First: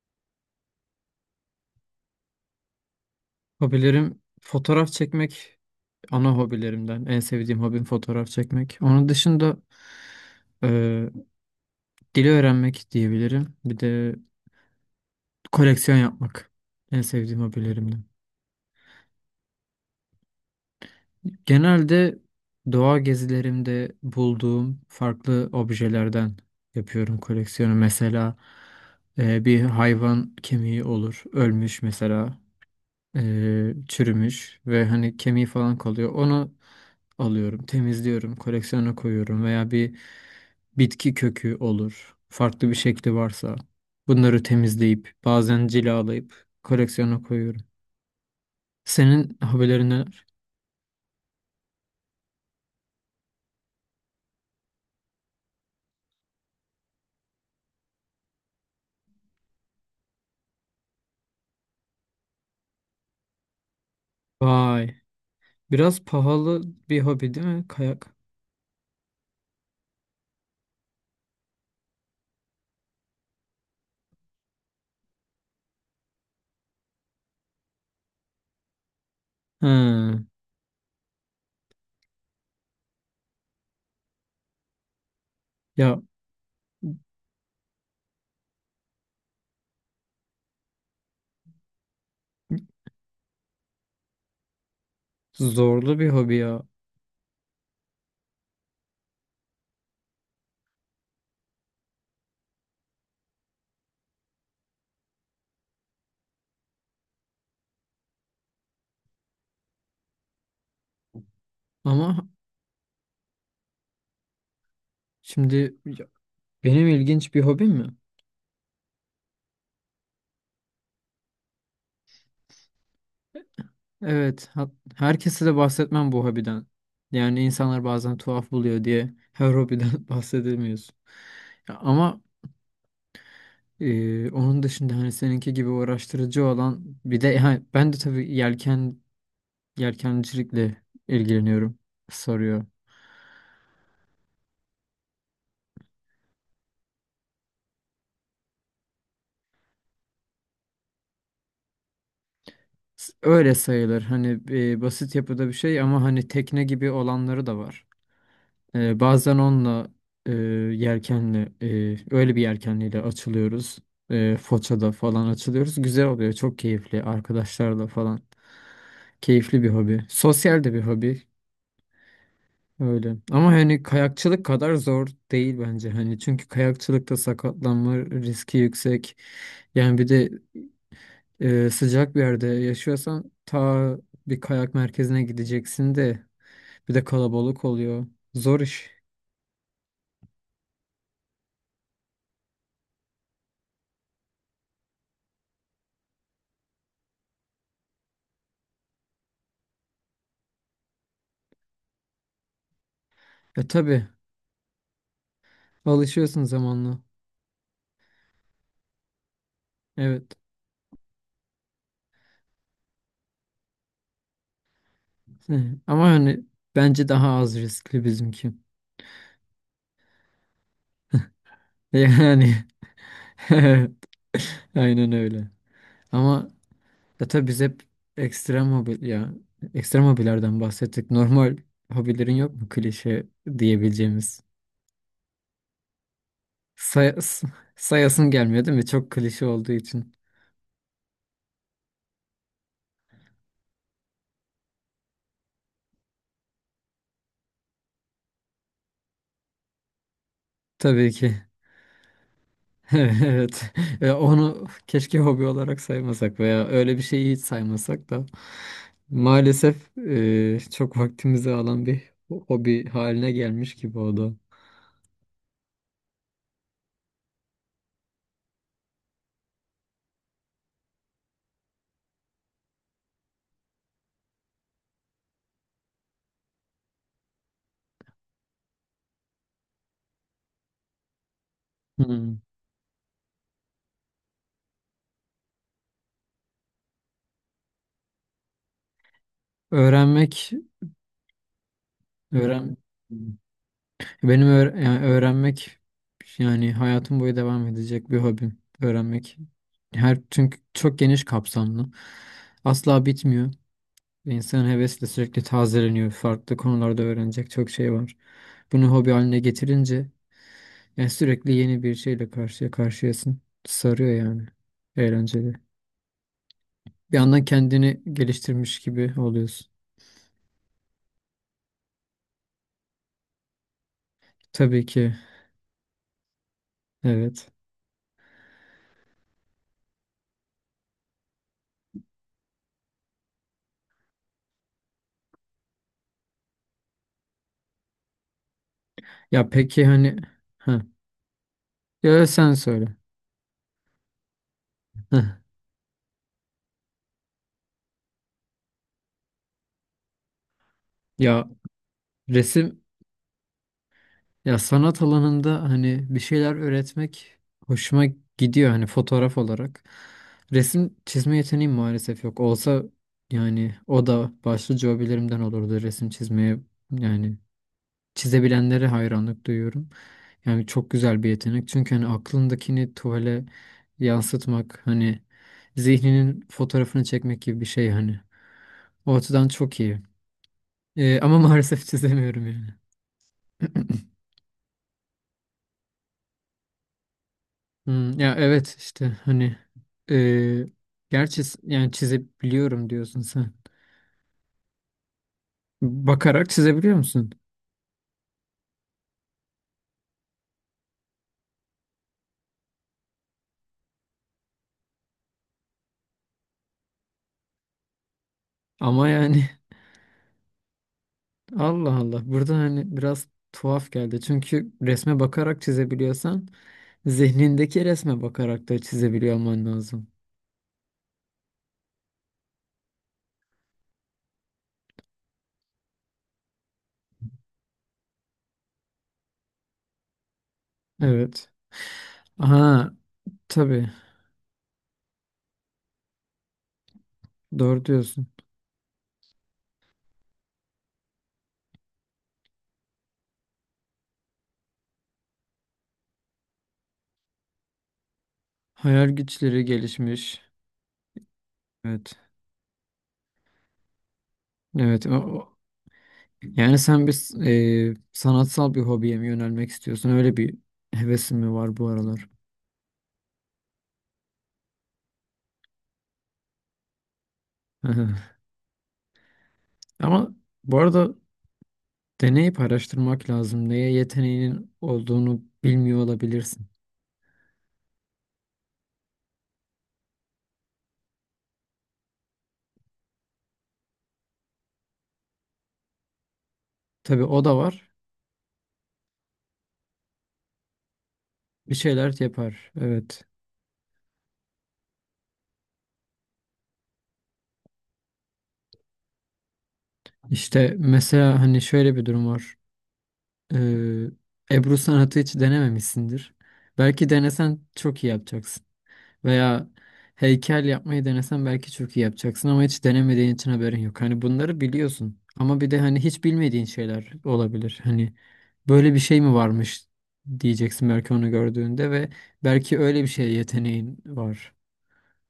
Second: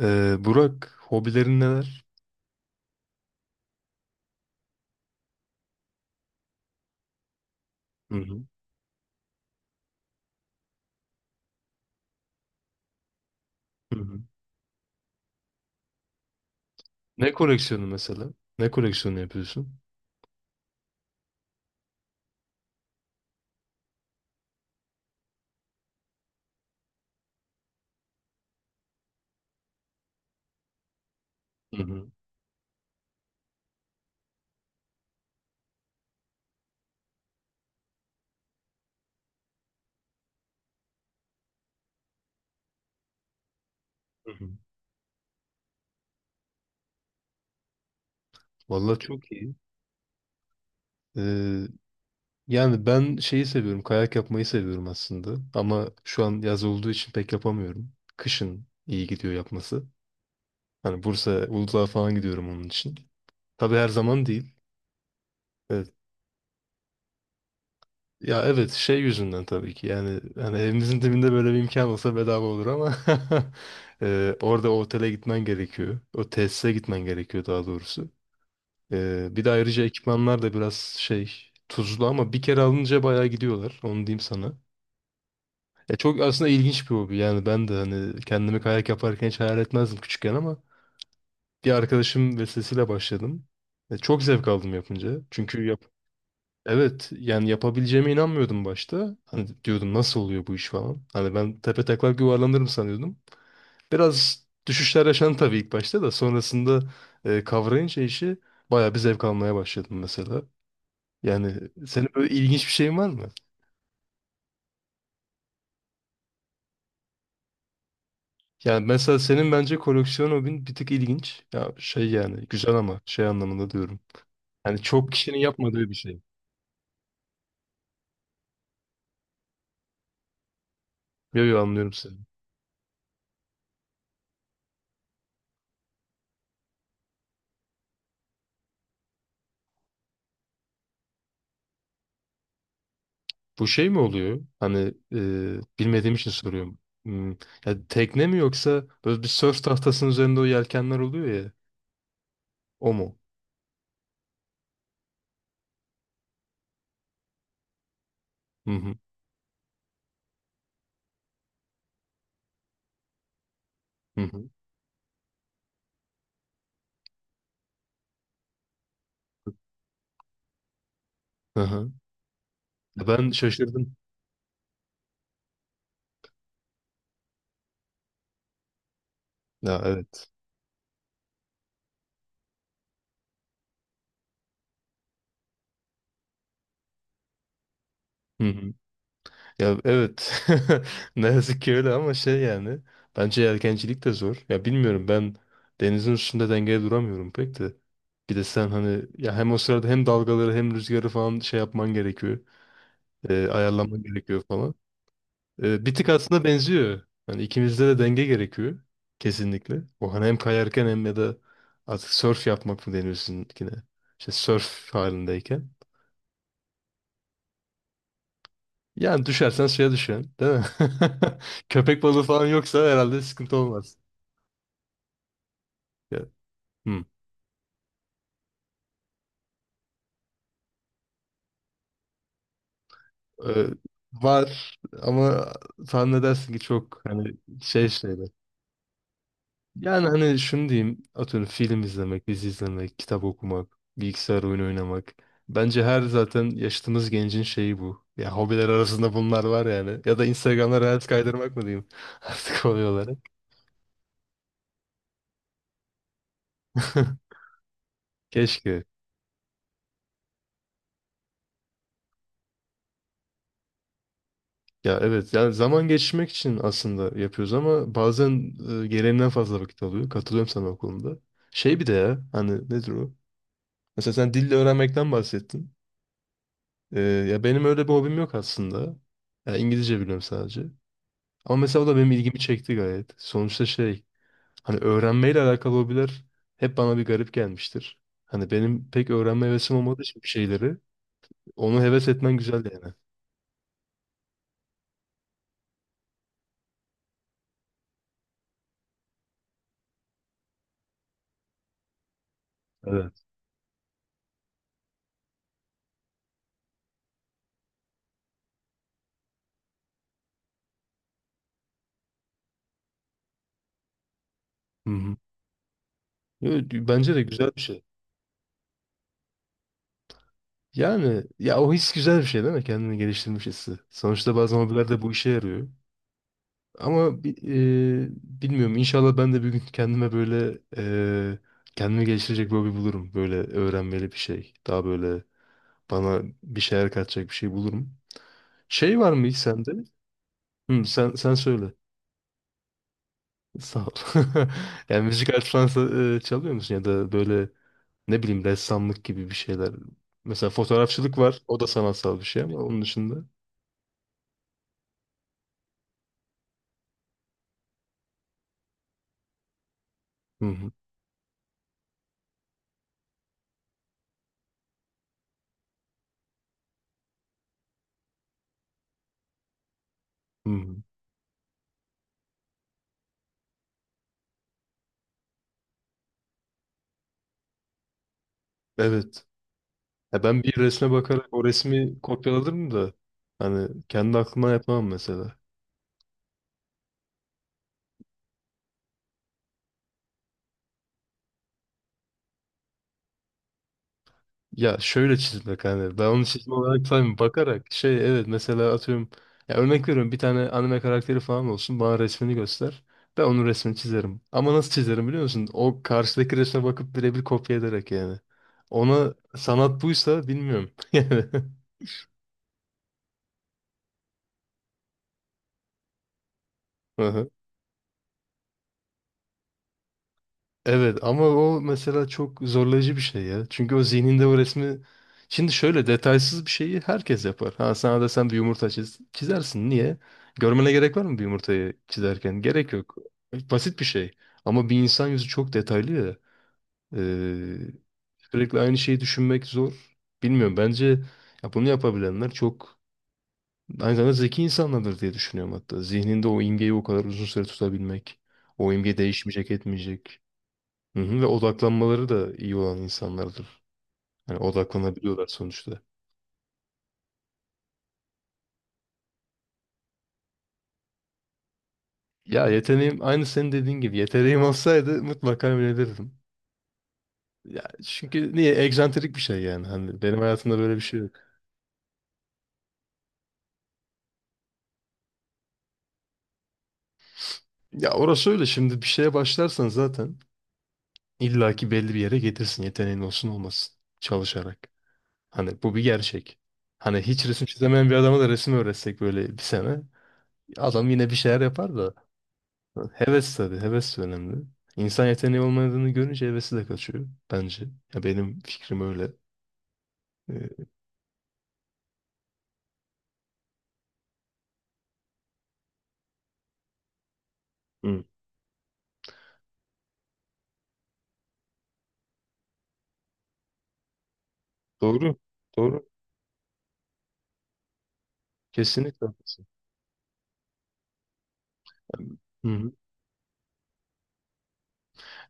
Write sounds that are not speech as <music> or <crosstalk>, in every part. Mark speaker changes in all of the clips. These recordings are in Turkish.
Speaker 1: Burak, hobilerin neler?
Speaker 2: Hobilerim fotoğraf çekmek ana hobilerimden. En sevdiğim hobim
Speaker 1: Hı
Speaker 2: fotoğraf
Speaker 1: hı.
Speaker 2: çekmek. Onun dışında e, dili öğrenmek diyebilirim. Bir
Speaker 1: Hı
Speaker 2: de
Speaker 1: hı.
Speaker 2: koleksiyon yapmak. En
Speaker 1: Ne
Speaker 2: sevdiğim
Speaker 1: koleksiyonu
Speaker 2: hobilerimden.
Speaker 1: mesela? Ne koleksiyonu yapıyorsun?
Speaker 2: Genelde doğa gezilerimde bulduğum farklı objelerden yapıyorum koleksiyonu. Mesela bir hayvan kemiği olur.
Speaker 1: Hı
Speaker 2: Ölmüş
Speaker 1: hı.
Speaker 2: mesela. Çürümüş ve hani kemiği falan kalıyor. Onu alıyorum, temizliyorum, koleksiyona koyuyorum veya bir bitki kökü olur. Farklı bir şekli varsa
Speaker 1: Hı
Speaker 2: bunları
Speaker 1: hı.
Speaker 2: temizleyip bazen cilalayıp koleksiyona koyuyorum.
Speaker 1: Vallahi çok
Speaker 2: Senin
Speaker 1: iyi.
Speaker 2: hobilerin neler?
Speaker 1: Ee, yani ben şeyi seviyorum, kayak yapmayı seviyorum aslında. Ama şu an yaz olduğu için pek yapamıyorum. Kışın iyi gidiyor yapması. Hani Bursa, Uludağ'a falan gidiyorum onun için. Tabii her zaman değil.
Speaker 2: Vay,
Speaker 1: Evet.
Speaker 2: biraz pahalı bir hobi değil mi kayak?
Speaker 1: Ya evet şey yüzünden tabii ki yani hani evimizin dibinde böyle bir imkan olsa bedava olur ama <laughs> orada o otele gitmen gerekiyor. O tesise gitmen gerekiyor daha doğrusu. Bir de ayrıca
Speaker 2: He,
Speaker 1: ekipmanlar da biraz şey tuzlu ama bir kere alınca bayağı gidiyorlar onu diyeyim sana.
Speaker 2: ya,
Speaker 1: Çok aslında ilginç bir hobi yani ben de hani kendimi kayak yaparken hiç hayal etmezdim küçükken ama bir arkadaşım vesilesiyle başladım. Çok zevk aldım yapınca çünkü
Speaker 2: zorlu bir hobi ya.
Speaker 1: evet yani yapabileceğime inanmıyordum başta. Hani diyordum nasıl oluyor bu iş falan. Hani ben tepe taklak yuvarlanırım sanıyordum. Biraz düşüşler yaşandı tabii ilk başta da sonrasında kavrayınca işi bayağı bir zevk almaya başladım mesela. Yani senin
Speaker 2: Ama
Speaker 1: böyle ilginç bir şeyin var mı?
Speaker 2: şimdi ya, benim ilginç bir hobim mi?
Speaker 1: Yani mesela senin bence koleksiyon hobin bir tık ilginç. Ya şey yani güzel ama şey anlamında diyorum.
Speaker 2: Evet,
Speaker 1: Yani çok kişinin
Speaker 2: herkese de
Speaker 1: yapmadığı bir
Speaker 2: bahsetmem
Speaker 1: şey.
Speaker 2: bu hobiden. Yani insanlar bazen tuhaf buluyor diye her hobiden <laughs> bahsedemiyorsun.
Speaker 1: Yo yo
Speaker 2: Ya
Speaker 1: anlıyorum seni.
Speaker 2: ama onun dışında hani seninki gibi uğraştırıcı olan bir de ha, ben de tabii yelkencilikle ilgileniyorum soruyor.
Speaker 1: Bu şey mi oluyor? Hani bilmediğim için soruyorum. Hmm, ya tekne mi yoksa böyle bir sörf tahtasının üzerinde o yelkenler oluyor ya. O mu?
Speaker 2: Öyle sayılır hani basit yapıda bir şey ama hani tekne gibi olanları da var.
Speaker 1: Hı hı.
Speaker 2: Bazen onunla e, yelkenle öyle bir yelkenliyle açılıyoruz.
Speaker 1: Hı hı.
Speaker 2: Foça'da falan açılıyoruz. Güzel oluyor. Çok keyifli. Arkadaşlarla falan. Keyifli bir hobi. Sosyal de bir hobi.
Speaker 1: Hı hı. Ya
Speaker 2: Öyle.
Speaker 1: ben
Speaker 2: Ama hani
Speaker 1: şaşırdım.
Speaker 2: kayakçılık kadar zor değil bence. Hani çünkü kayakçılıkta sakatlanma riski yüksek.
Speaker 1: Ya
Speaker 2: Yani bir
Speaker 1: evet.
Speaker 2: de sıcak bir yerde yaşıyorsan ta bir kayak merkezine gideceksin de bir de kalabalık oluyor.
Speaker 1: Hı
Speaker 2: Zor
Speaker 1: hı.
Speaker 2: iş.
Speaker 1: Ya evet. <laughs> Ne yazık ki öyle ama şey yani. Bence yelkencilik de zor. Ya bilmiyorum ben denizin üstünde dengeye duramıyorum pek de. Bir de sen hani ya hem o sırada hem dalgaları hem rüzgarı falan şey yapman gerekiyor.
Speaker 2: E
Speaker 1: Ayarlaman
Speaker 2: tabii.
Speaker 1: gerekiyor falan. Bir tık aslında
Speaker 2: Alışıyorsun zamanla.
Speaker 1: benziyor. Yani ikimizde de denge gerekiyor. Kesinlikle. O hani
Speaker 2: Evet.
Speaker 1: hem kayarken hem ya da artık surf yapmak mı deniyor sizinkine? İşte surf
Speaker 2: <laughs>
Speaker 1: halindeyken.
Speaker 2: Hı. Ama hani bence daha az riskli bizimki.
Speaker 1: Yani düşersen suya düşen, değil mi? <laughs> Köpek balığı falan
Speaker 2: Yani
Speaker 1: yoksa herhalde
Speaker 2: <laughs>
Speaker 1: sıkıntı
Speaker 2: evet.
Speaker 1: olmaz.
Speaker 2: Aynen öyle.
Speaker 1: Ya,
Speaker 2: Ama
Speaker 1: hmm.
Speaker 2: ya tabii biz hep ekstrem hobi ya ekstrem hobilerden bahsettik. Normal hobilerin yok mu klişe
Speaker 1: Ee,
Speaker 2: diyebileceğimiz?
Speaker 1: var ama tahmin edersin ki çok
Speaker 2: Say
Speaker 1: hani
Speaker 2: s-
Speaker 1: şey şeyler.
Speaker 2: sayasım gelmiyor değil mi? Çok klişe olduğu
Speaker 1: Yani
Speaker 2: için.
Speaker 1: hani şunu diyeyim. Atıyorum film izlemek, dizi izlemek, kitap okumak, bilgisayar oyunu oynamak. Bence her zaten yaşadığımız gencin şeyi bu. Ya hobiler arasında bunlar var yani. Ya da Instagram'da reels
Speaker 2: Tabii ki.
Speaker 1: kaydırmak mı diyeyim? <laughs> Artık hobi
Speaker 2: <laughs>
Speaker 1: olarak.
Speaker 2: Evet. Ve onu keşke hobi olarak saymasak veya öyle bir
Speaker 1: <laughs>
Speaker 2: şeyi hiç saymasak da
Speaker 1: Keşke.
Speaker 2: maalesef çok vaktimizi alan bir hobi haline gelmiş gibi o da.
Speaker 1: Ya evet yani zaman geçirmek için aslında yapıyoruz ama bazen gereğinden fazla vakit alıyor. Katılıyorum sana o konuda. Şey bir de ya hani nedir o? Mesela sen dille öğrenmekten bahsettin. Ya benim öyle bir hobim yok aslında. Ya İngilizce biliyorum sadece. Ama mesela o da benim
Speaker 2: Hmm.
Speaker 1: ilgimi çekti gayet. Sonuçta şey hani öğrenmeyle alakalı hobiler hep bana bir garip gelmiştir. Hani benim pek öğrenme hevesim olmadığı için bir
Speaker 2: Öğrenmek,
Speaker 1: şeyleri onu heves etmen güzel
Speaker 2: öğren
Speaker 1: yani.
Speaker 2: benim öğ- yani öğrenmek yani hayatım boyu devam edecek bir hobim. Öğrenmek çünkü çok geniş kapsamlı. Asla
Speaker 1: Evet.
Speaker 2: bitmiyor. Ve İnsanın hevesle sürekli tazeleniyor. Farklı konularda öğrenecek çok şey var. Bunu hobi haline getirince yani sürekli yeni bir şeyle karşıya karşıyasın. Sarıyor yani.
Speaker 1: Hı hı.
Speaker 2: Eğlenceli.
Speaker 1: Yo, bence
Speaker 2: Bir
Speaker 1: de
Speaker 2: yandan
Speaker 1: güzel bir şey.
Speaker 2: kendini geliştirmiş gibi oluyorsun.
Speaker 1: Yani ya o his güzel bir şey değil mi? Kendini geliştirmiş hissi. Sonuçta bazen
Speaker 2: Tabii
Speaker 1: hobiler de bu
Speaker 2: ki.
Speaker 1: işe yarıyor. Ama
Speaker 2: Evet.
Speaker 1: bilmiyorum. İnşallah ben de bir gün kendime böyle kendimi geliştirecek bir hobi bulurum. Böyle öğrenmeli bir şey. Daha böyle bana bir şeyler katacak bir şey bulurum. Şey var mı hiç
Speaker 2: Ya
Speaker 1: sende?
Speaker 2: peki hani ha.
Speaker 1: Hı, sen söyle.
Speaker 2: Ya sen söyle.
Speaker 1: Sağ ol. <laughs> Yani müzik
Speaker 2: Heh.
Speaker 1: aleti falan çalıyor musun ya da böyle ne bileyim ressamlık gibi bir şeyler. Mesela fotoğrafçılık var.
Speaker 2: Ya
Speaker 1: O da sanatsal bir şey ama
Speaker 2: resim
Speaker 1: onun dışında.
Speaker 2: Ya sanat alanında hani bir şeyler öğretmek hoşuma gidiyor hani fotoğraf olarak.
Speaker 1: Hı hı.
Speaker 2: Resim çizme yeteneğim maalesef yok. Olsa yani o da başlıca hobilerimden olurdu resim çizmeye. Yani çizebilenlere hayranlık duyuyorum.
Speaker 1: Hı
Speaker 2: Yani
Speaker 1: hı.
Speaker 2: çok güzel bir yetenek. Çünkü hani aklındakini tuvale yansıtmak hani zihninin fotoğrafını çekmek gibi bir şey hani. O
Speaker 1: Evet.
Speaker 2: açıdan çok iyi.
Speaker 1: Ya ben bir resme
Speaker 2: Ee,
Speaker 1: bakarak
Speaker 2: ama <laughs>
Speaker 1: o
Speaker 2: maalesef
Speaker 1: resmi
Speaker 2: çizemiyorum
Speaker 1: kopyalarım da hani
Speaker 2: yani.
Speaker 1: kendi aklımdan yapamam mesela.
Speaker 2: Hmm, ya evet işte hani e, gerçi yani çizebiliyorum diyorsun sen.
Speaker 1: Ya şöyle çizmek hani ben onu
Speaker 2: Bakarak
Speaker 1: çizme olarak
Speaker 2: çizebiliyor
Speaker 1: saymıyorum.
Speaker 2: musun?
Speaker 1: Bakarak şey evet mesela atıyorum ya örnek veriyorum bir tane anime karakteri falan olsun bana resmini göster. Ben onun resmini çizerim. Ama nasıl çizerim biliyor musun? O karşıdaki resme bakıp birebir kopya ederek yani.
Speaker 2: Ama
Speaker 1: Ona
Speaker 2: yani
Speaker 1: sanat buysa bilmiyorum. <laughs>
Speaker 2: <laughs> Allah Allah burada hani biraz tuhaf geldi. Çünkü resme bakarak çizebiliyorsan
Speaker 1: Yani.
Speaker 2: zihnindeki resme bakarak da çizebiliyor olman lazım.
Speaker 1: Evet ama o mesela çok zorlayıcı bir şey ya. Çünkü o zihninde o resmi... Şimdi şöyle detaysız bir şeyi herkes yapar. Ha sana desem bir yumurta çiz, çizersin. Niye? Görmene gerek var mı bir
Speaker 2: Evet.
Speaker 1: yumurtayı çizerken? Gerek
Speaker 2: Aha,
Speaker 1: yok. Basit bir
Speaker 2: tabii
Speaker 1: şey. Ama bir insan yüzü çok detaylı ya. Ee,
Speaker 2: doğru diyorsun.
Speaker 1: sürekli aynı şeyi düşünmek zor. Bilmiyorum bence ya bunu yapabilenler çok aynı zamanda zeki insanlardır diye düşünüyorum hatta. Zihninde o imgeyi o kadar uzun süre tutabilmek. O imge
Speaker 2: Hayal
Speaker 1: değişmeyecek
Speaker 2: güçleri
Speaker 1: etmeyecek.
Speaker 2: gelişmiş.
Speaker 1: Hı hı, ve odaklanmaları
Speaker 2: Evet.
Speaker 1: da iyi olan insanlardır. Yani
Speaker 2: Evet.
Speaker 1: odaklanabiliyorlar sonuçta.
Speaker 2: Yani sen bir sanatsal bir hobiye mi yönelmek istiyorsun? Öyle bir hevesin mi var bu aralar?
Speaker 1: Ya yeteneğim aynı senin dediğin gibi yeteneğim <laughs> olsaydı mutlaka yönelirdim. Ya
Speaker 2: Aha.
Speaker 1: çünkü niye egzantrik bir şey yani hani benim
Speaker 2: Ama
Speaker 1: hayatımda böyle
Speaker 2: bu
Speaker 1: bir şey
Speaker 2: arada
Speaker 1: yok.
Speaker 2: deneyip araştırmak lazım. Neye yeteneğinin olduğunu bilmiyor olabilirsin.
Speaker 1: Ya orası öyle şimdi bir şeye başlarsan zaten illaki belli bir yere getirsin yeteneğin olsun olmasın çalışarak. Hani bu bir gerçek. Hani
Speaker 2: Tabii
Speaker 1: hiç
Speaker 2: o
Speaker 1: resim
Speaker 2: da
Speaker 1: çizemeyen
Speaker 2: var.
Speaker 1: bir adama da resim öğretsek böyle bir sene adam yine bir şeyler
Speaker 2: Bir
Speaker 1: yapar da.
Speaker 2: şeyler yapar. Evet.
Speaker 1: Heves tabii. Heves de önemli. İnsan yeteneği olmadığını görünce hevesi de kaçıyor bence. Ya benim fikrim öyle. Ee,
Speaker 2: İşte mesela hani şöyle bir durum var. Ee, Ebru sanatı hiç denememişsindir. Belki denesen
Speaker 1: Hı.
Speaker 2: çok iyi yapacaksın. Veya heykel yapmayı denesen belki çok iyi yapacaksın ama hiç denemediğin için haberin yok. Hani bunları
Speaker 1: Doğru.
Speaker 2: biliyorsun. Ama bir de
Speaker 1: Doğru.
Speaker 2: hani hiç bilmediğin şeyler olabilir. Hani böyle bir
Speaker 1: Kesinlikle
Speaker 2: şey mi
Speaker 1: haklısın.
Speaker 2: varmış diyeceksin belki onu gördüğünde ve
Speaker 1: Hı hı.
Speaker 2: belki öyle bir şeye yeteneğin var.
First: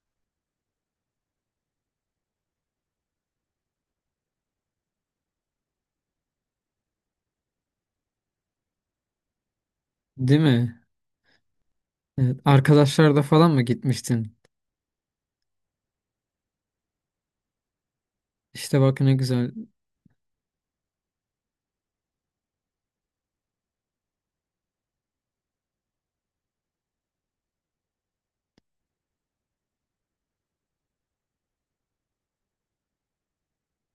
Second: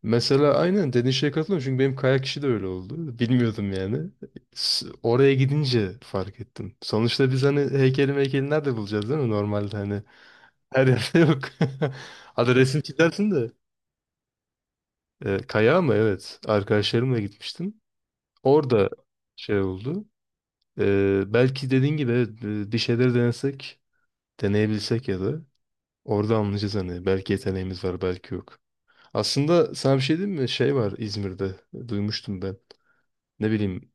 Speaker 1: Mesela aynen dediğin şeye katılıyorum çünkü benim kayak işi de öyle oldu. <laughs> Bilmiyordum yani. Oraya gidince fark ettim. Sonuçta biz hani heykeli meykeli nerede bulacağız değil mi? Normalde hani
Speaker 2: Değil mi?
Speaker 1: her yerde yok. <laughs>
Speaker 2: Evet.
Speaker 1: Hadi resim
Speaker 2: Arkadaşlar da
Speaker 1: çizersin
Speaker 2: falan
Speaker 1: de.
Speaker 2: mı gitmiştin?
Speaker 1: Kayağa mı? Evet. Arkadaşlarımla gitmiştim.
Speaker 2: İşte
Speaker 1: Orada
Speaker 2: bak ne güzel.
Speaker 1: şey oldu. Belki dediğin gibi evet, bir şeyleri denesek, deneyebilsek ya da orada anlayacağız hani belki yeteneğimiz var belki yok. Aslında sana bir şey diyeyim mi? Şey var İzmir'de duymuştum ben. Ne bileyim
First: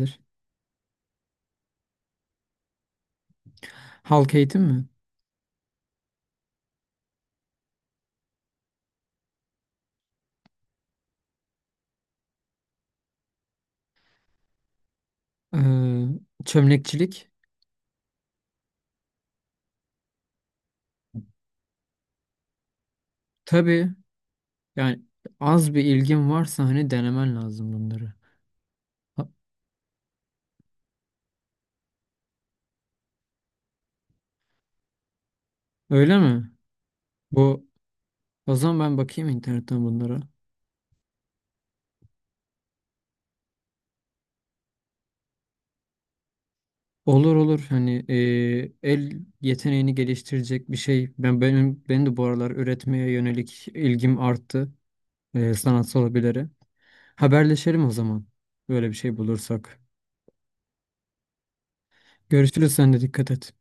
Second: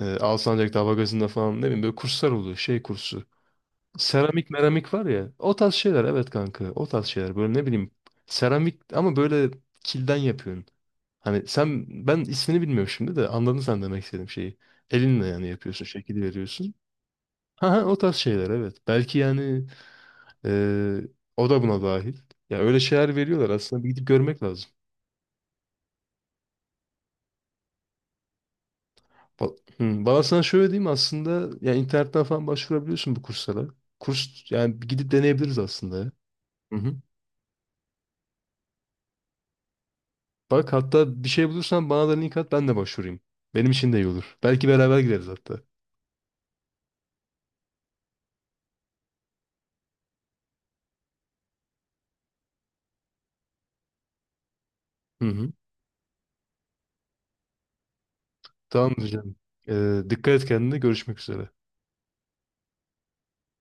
Speaker 1: Alsancak'ta Hava Gazı'nda falan ne bileyim böyle kurslar oluyor şey kursu.
Speaker 2: Halk
Speaker 1: Seramik
Speaker 2: eğitim mi?
Speaker 1: meramik var ya o tarz şeyler evet kanka o tarz şeyler böyle ne bileyim seramik ama böyle kilden yapıyorsun. Hani sen ben ismini bilmiyorum şimdi de anladın sen demek istediğim şeyi. Elinle yani yapıyorsun
Speaker 2: Ee,
Speaker 1: şekil veriyorsun.
Speaker 2: çömlekçilik.
Speaker 1: Ha, ha, o tarz şeyler evet. Belki yani e, o da buna dahil. Ya öyle şeyler veriyorlar aslında bir
Speaker 2: Tabii
Speaker 1: gidip görmek lazım.
Speaker 2: yani az bir ilgin varsa hani denemen lazım bunları. Ha,
Speaker 1: Hı, valla sana şöyle diyeyim aslında ya internetten falan başvurabiliyorsun bu kurslara. Kurs yani bir gidip deneyebiliriz aslında ya.
Speaker 2: öyle mi?
Speaker 1: Hı hı.
Speaker 2: Bu O zaman ben bakayım internetten bunlara.
Speaker 1: Bak hatta bir şey bulursan bana da link at ben de başvurayım. Benim için de iyi olur. Belki beraber gideriz hatta.
Speaker 2: Olur olur hani el yeteneğini geliştirecek bir şey. Benim de bu aralar üretmeye yönelik ilgim arttı
Speaker 1: Hı hı.
Speaker 2: sanatsal hobilere. Haberleşelim o zaman. Böyle bir
Speaker 1: Tamamdır
Speaker 2: şey
Speaker 1: canım.
Speaker 2: bulursak.
Speaker 1: Dikkat et kendine görüşmek üzere.
Speaker 2: Görüşürüz, sen de dikkat et.